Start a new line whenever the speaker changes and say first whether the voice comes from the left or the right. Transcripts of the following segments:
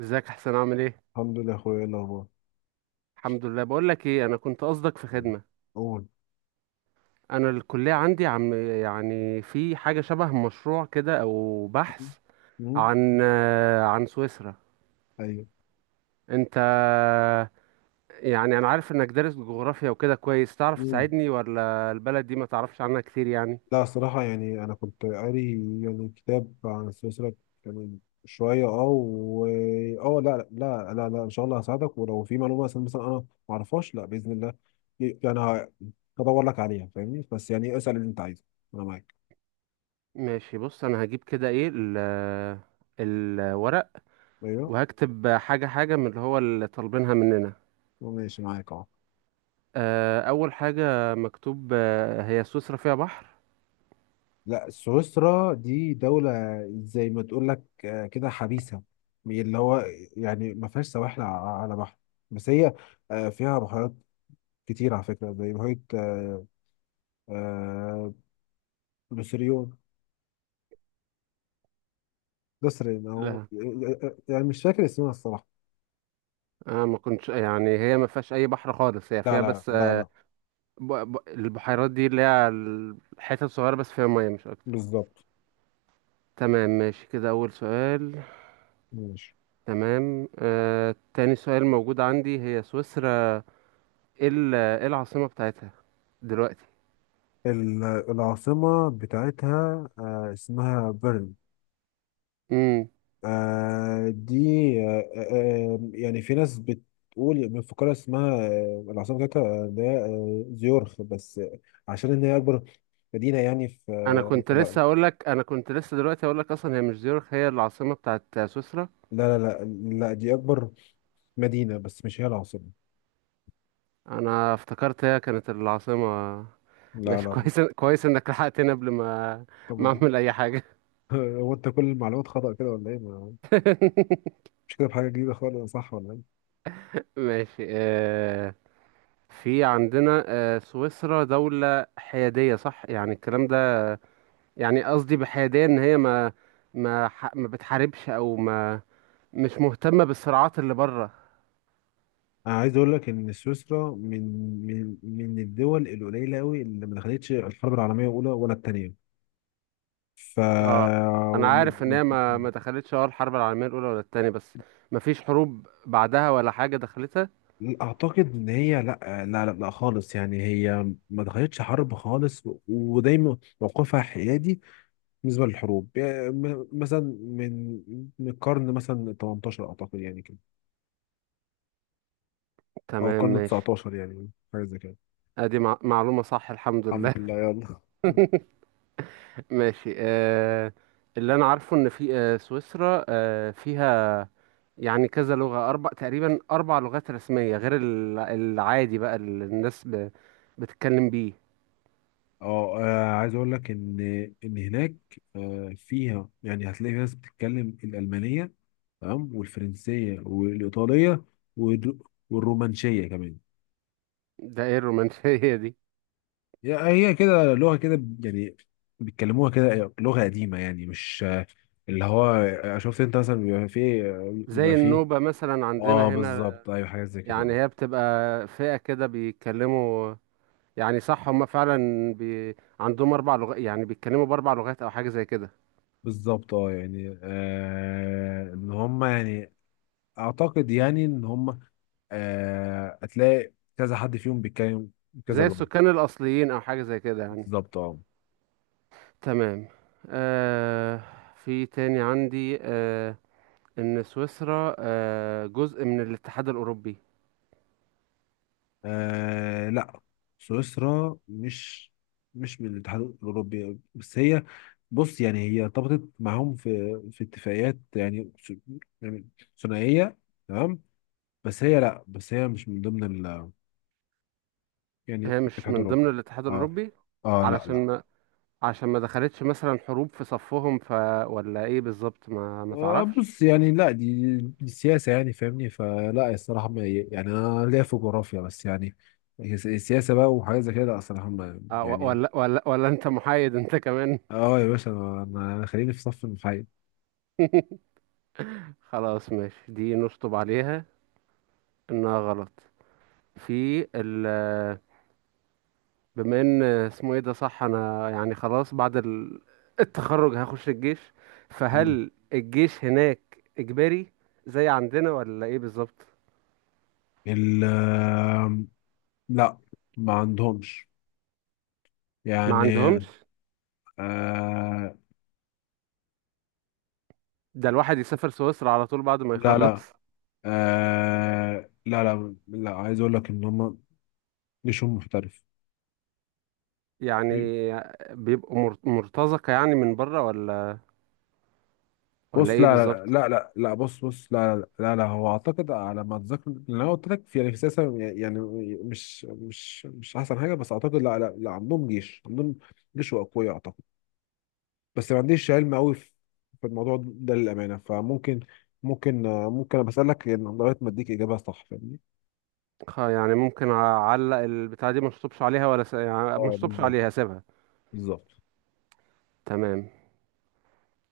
right: ازيك؟ احسن؟ عامل ايه؟
left: الحمد لله يا اخويا، ايه الاخبار؟
right: الحمد لله. بقول لك ايه، انا كنت قصدك في
left: مم.
right: خدمه.
left: قول.
right: انا الكليه عندي، عم يعني في حاجه شبه مشروع كده او
left: مم.
right: بحث
left: مم.
right: عن سويسرا.
left: ايوه.
right: انت يعني انا عارف انك دارس جغرافيا وكده كويس، تعرف
left: مم.
right: تساعدني؟ ولا البلد دي ما تعرفش عنها كتير يعني؟
left: لا الصراحه يعني انا كنت قاري يعني كتاب عن السلسله، يعني شويه و اه لا لا لا لا، ان شاء الله هساعدك، ولو في معلومه مثلا انا ما اعرفهاش، لا باذن الله يعني هدور لك عليها، فاهمني؟ بس يعني اسال اللي انت عايزه، انا معاك.
right: ماشي، بص، انا هجيب كده ايه الورق،
left: ايوه،
right: وهكتب حاجه حاجه من اللي هو اللي طالبينها مننا.
left: ماشي معاك اهو.
right: اول حاجه مكتوب، هي سويسرا فيها بحر؟
left: لا سويسرا دي دولة، زي ما تقول لك كده حبيسة، اللي هو يعني ما فيهاش سواحل على بحر، بس هي فيها بحيرات كتير على فكرة، زي بحيرة آه، لوسيريون، لوسيرين أو
right: لا،
left: يعني مش فاكر اسمها الصراحة.
right: انا ما كنتش يعني، هي ما فيهاش اي بحر خالص، هي
left: لا
right: فيها
left: لا
right: بس
left: لا لا،
right: البحيرات دي اللي هي الحتت صغيره بس فيها ميه، مش اكتر.
left: بالظبط.
right: تمام، ماشي كده اول سؤال.
left: ماشي.
right: تمام، تاني سؤال موجود عندي، هي سويسرا ايه ايه العاصمه بتاعتها دلوقتي؟
left: العاصمة بتاعتها اسمها بيرن.
right: امم.
left: آه دي يعني في ناس بتقول من فقرة اسمها آه العاصمة بتاعتها ده آه زيورخ، بس آه عشان إن هي أكبر مدينة يعني في
right: انا كنت
left: في
right: لسه اقول لك، انا كنت لسه دلوقتي اقول لك اصلا هي مش زيورخ، هي العاصمه بتاعت سويسرا.
left: لا لا لا لا، دي أكبر مدينة بس مش هي العاصمة.
right: انا افتكرت هي كانت العاصمه.
left: لا
right: ماشي،
left: لا.
right: كويس كويس انك لحقتني قبل ما
left: طب.
right: اعمل اي حاجه.
left: هو أنت كل المعلومات خطأ كده ولا إيه؟ مش كده بحاجة جديدة خالص، صح ولا إيه؟
right: ماشي. في عندنا سويسرا دولة حيادية، صح يعني الكلام ده؟ يعني قصدي بحيادية ان هي ما ما بتحاربش، او ما مش مهتمة بالصراعات اللي بره.
left: أنا عايز أقول لك إن سويسرا من من الدول القليلة أوي اللي ما دخلتش الحرب العالمية الأولى ولا التانية. ف
right: اه، انا عارف ان هي ما دخلتش اه الحرب العالمية الاولى ولا التانية، بس ما فيش حروب بعدها ولا حاجة دخلتها؟
left: اعتقد ان هي لا لا خالص، يعني هي ما دخلتش حرب خالص ودايما موقفها حيادي بالنسبه للحروب، يعني مثلا من من القرن مثلا 18 اعتقد، يعني كده او
right: تمام
left: القرن
right: ماشي.
left: 19، يعني حاجه زي كده.
right: ادي معلومة صح، الحمد
left: الحمد
right: لله.
left: لله يلا.
right: ماشي. اللي انا عارفه ان في سويسرا، فيها يعني كذا لغة، أربع تقريبا، أربع لغات رسمية غير العادي بقى اللي الناس بتتكلم بيه.
left: اه عايز اقول لك ان هناك فيها، يعني هتلاقي في ناس بتتكلم الالمانيه، تمام؟ والفرنسيه والايطاليه والر- والرومانشيه كمان.
right: ده ايه الرومانسية دي؟
left: هي كده لغة كده يعني، بيتكلموها كده، لغة قديمة يعني، مش اللي هو آه، شفت انت مثلا بيبقى
right: زي
left: فيه.
right: النوبة مثلا
left: اه
right: عندنا هنا.
left: بالظبط، ايوه حاجات زي
right: يعني
left: كده.
right: هي بتبقى فئة كده بيتكلموا. يعني صح، هما فعلا عندهم أربع لغات، يعني بيتكلموا بأربع لغات أو حاجة زي كده.
left: بالظبط اه، يعني آه ان هم يعني اعتقد يعني ان هم آه هتلاقي كذا حد فيهم بيتكلم كذا
right: زي
left: لغة.
right: السكان الأصليين أو حاجة زي كده يعني.
left: بالظبط اه.
right: تمام. آه في تاني عندي، إن سويسرا جزء من الاتحاد الأوروبي.
left: آه لا، سويسرا مش من الاتحاد الأوروبي، بس هي بص يعني هي ارتبطت معاهم في اتفاقيات يعني يعني ثنائية، تمام؟ بس هي لا، بس هي مش من ضمن ال يعني
right: هي مش
left: الاتحاد
right: من
left: الأوروبي.
right: ضمن الاتحاد
left: اه.
right: الأوروبي
left: اه لا لا.
right: علشان ما عشان ما دخلتش مثلا حروب في صفهم، ف ولا ايه بالظبط، ما
left: آه
right: تعرفش؟
left: بص يعني لا دي السياسة يعني، فاهمني؟ فلا الصراحة ما يعني، أنا ليا في جغرافيا بس يعني، السياسة بقى وحاجات زي كده لا الصراحة يعني.
right: ولا انت محايد انت كمان؟
left: اه يا باشا، انا أنا خليني في صف المحايد.
right: خلاص ماشي، دي نشطب عليها انها غلط. في ال بما ان اسمه ايه ده، صح، انا يعني خلاص بعد التخرج هخش الجيش،
left: مم.
right: فهل الجيش هناك اجباري زي عندنا، ولا ايه بالظبط؟
left: ال لا، ما عندهمش
right: ما
left: يعني.
right: عندهمش؟
left: آه.
right: ده الواحد يسافر سويسرا على طول بعد ما
left: لا
right: يخلص.
left: لا. آه لا لا لا، عايز اقول لك ان هم جيشهم محترف.
right: يعني بيبقوا مرتزقة يعني من بره، ولا
left: بص
right: ايه
left: لا لا
right: بالظبط؟
left: لا لا لا، بص بص لا، هو اعتقد على ما اتذكر اللي انا قلت لك، في يعني في سياسه يعني، مش احسن حاجه، بس اعتقد لا لا لا، عندهم جيش، عندهم جيش واقوياء، بس ما عنديش علم قوي في الموضوع ده للأمانة، فممكن آه، ممكن أنا بسألك يعني لغاية ما أديك إجابة صح، فاهمني؟
right: يعني ممكن اعلق البتاعة دي، ما اشطبش عليها، ولا يعني ما
left: اه
right: اشطبش
left: بالظبط،
right: عليها اسيبها؟
left: بالظبط.
right: تمام.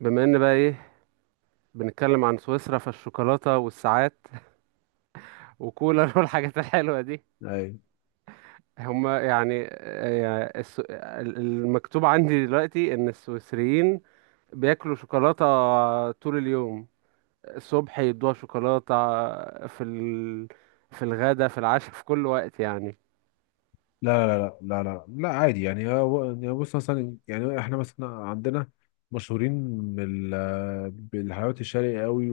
right: بما ان بقى ايه، بنتكلم عن سويسرا، فالشوكولاتة والساعات وكولا والحاجات الحلوة دي.
left: أي.
right: هما يعني، المكتوب عندي دلوقتي ان السويسريين بياكلوا شوكولاتة طول اليوم، الصبح يدوها شوكولاتة في في الغدا، في العشاء، في كل وقت يعني؟
left: لا لا لا لا لا لا، عادي يعني، يعني بص، مثلا يعني إحنا مثلا عندنا مشهورين بال بالحلويات الشرقي قوي،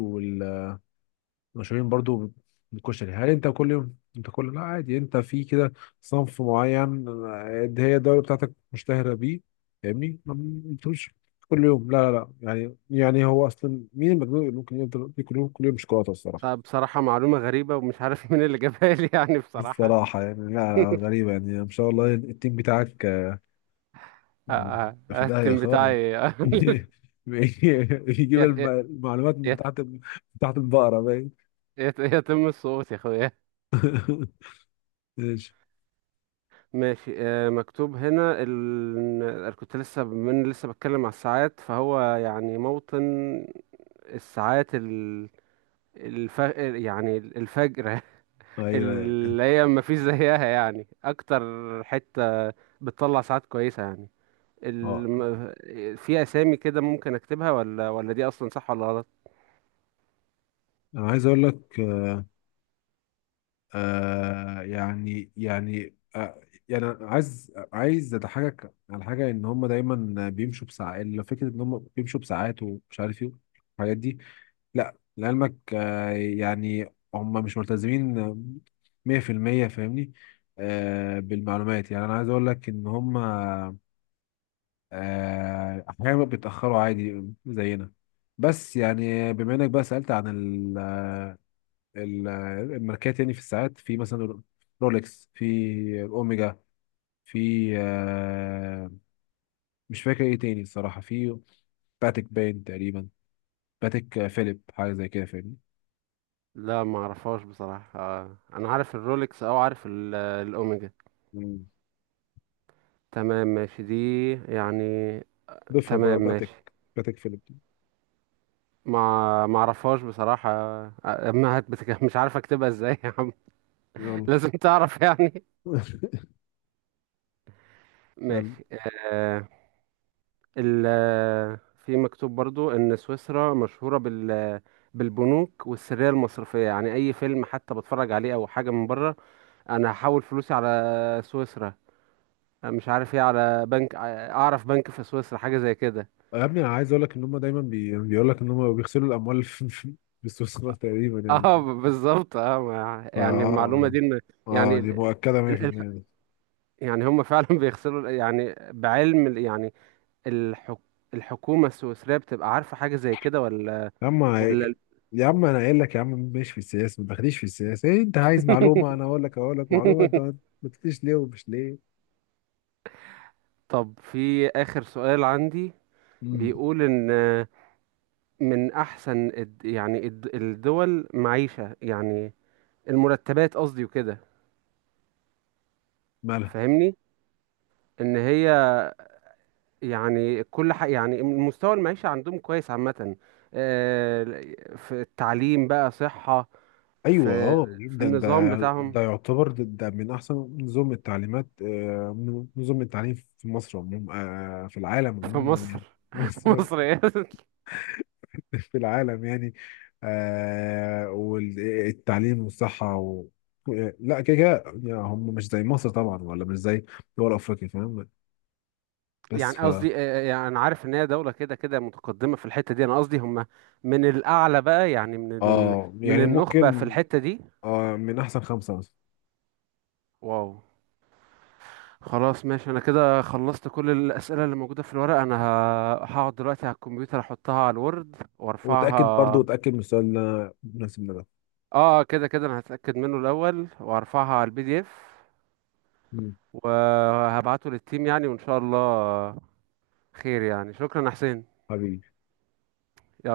left: مشهورين برضو بالكشري، هل انت كل يوم انت كل لا عادي، انت في كده صنف معين ده هي الدولة بتاعتك مشتهرة بيه، فاهمني؟ ما بتقولش كل يوم، لا لا لا يعني، يعني هو اصلا مين المجنون اللي ممكن يفضل ياكل كل يوم كل يوم شوكولاتة الصراحة؟
right: بصراحة معلومة غريبة، ومش عارف مين اللي جابها لي يعني بصراحة.
left: الصراحة يعني لا لا، غريبة يعني، ما شاء الله التيم بتاعك في داهية
right: التيم
left: خالص.
right: بتاعي!
left: يجيب
right: يت- يت-
left: المعلومات من
right: يت-
left: تحت، من تحت البقرة باين.
right: يتم السقوط يا اخويا.
left: ماشي.
right: ماشي. مكتوب هنا أنا كنت لسه، من لسه بتكلم على الساعات، فهو يعني موطن الساعات الف... يعني الفجرة.
left: ايوه
right: اللي هي ما فيش زيها يعني، اكتر حتة بتطلع ساعات كويسة يعني.
left: اه
right: الم... في اسامي كده ممكن اكتبها، ولا ولا دي اصلا صح ولا غلط؟
left: انا عايز اقول لك يعني يعني أنا عايز اضحكك على حاجه، ان هم دايما بيمشوا بساعات لو فكره ان هم بيمشوا بساعات ومش عارف ايه الحاجات دي، لا لعلمك آه يعني هم مش ملتزمين 100%، فاهمني؟ آه بالمعلومات يعني، انا عايز اقول لك ان هم آه احيانا بيتاخروا عادي زينا. بس يعني بما انك بقى سالت عن ال- الماركات يعني في الساعات، في مثلا رولكس، في اوميجا، في مش فاكر ايه تاني الصراحة، في باتيك باين تقريبا، باتيك فيليب، حاجة زي كده فاهمني.
right: لا، ما اعرفهاش بصراحة. انا عارف الرولكس، او عارف الاوميجا.
left: مم.
right: تمام ماشي دي يعني.
left: ضيفها بقى
right: تمام
left: باتيك.
right: ماشي.
left: باتيك فيليب دي.
right: ما اعرفهاش بصراحة، آه، ما هت بتك... مش عارف اكتبها ازاي يا عم.
left: يلا.
right: لازم تعرف يعني.
left: يلا.
right: ماشي. آه ال آه، في مكتوب برضو ان سويسرا مشهورة بالبنوك والسرية المصرفية. يعني اي فيلم حتى بتفرج عليه او حاجة من بره، انا هحول فلوسي على سويسرا، مش عارف ايه، على بنك، اعرف بنك في سويسرا حاجه زي كده.
left: يا ابني انا عايز اقول لك ان هم دايما بيقول لك ان هم بيغسلوا الاموال في في السويس غلط تقريبا
right: اه،
left: يعني.
right: بالظبط. اه،
left: فا
right: يعني المعلومه
left: اه،
right: دي يعني
left: دي مؤكدة
right: ال- ال-
left: 100%.
right: يعني هم فعلا بيغسلوا يعني بعلم يعني الحك الحكومه السويسريه بتبقى عارفه حاجه زي كده،
left: يا عم،
right: ولا
left: يا عم انا قايل لك يا عم مش في السياسه، ما تاخديش في السياسه، إيه انت عايز معلومه انا اقول لك، اقول لك معلومه، انت ما ما تقوليش ليه ومش ليه.
right: طب، في اخر سؤال عندي،
left: امم.
right: بيقول ان من احسن يعني الدول معيشه يعني، المرتبات قصدي وكده
left: مالها؟
right: فاهمني، ان هي يعني كل حاجة، يعني مستوى المعيشة عندهم كويس عامة. آه، في التعليم بقى، صحة،
left: ايوه
right: في
left: اه
right: في
left: جدا، ده
right: النظام بتاعهم
left: ده من احسن نظم التعليمات نظم التعليم في مصر عموما، في العالم
right: في
left: عموما يعني.
right: مصر.
left: مصر
right: مصر إيه؟
left: في العالم يعني، والتعليم والصحه و... لا كده كده يعني هم مش زي مصر طبعا، ولا مش زي دول افريقيا، فاهم؟ بس
right: يعني قصدي، يعني أنا عارف إن هي دولة كده كده متقدمة في الحتة دي. أنا قصدي هم من الأعلى بقى، يعني من
left: اه
right: من
left: يعني
right: النخبة في
left: ممكن
right: الحتة دي.
left: آه من احسن خمسة مثلا.
right: واو. خلاص ماشي، أنا كده خلصت كل الأسئلة اللي موجودة في الورق. أنا هقعد دلوقتي على الكمبيوتر، أحطها على الوورد
left: وتأكد برضو،
right: وأرفعها.
left: وتأكد من السؤال اللي مناسب لنا
right: اه، كده كده انا هتأكد منه الاول، وارفعها على PDF
left: ده.
right: وهبعته للتيم يعني، وان شاء الله خير يعني. شكرا يا حسين.
left: حبيبي.
right: يلا.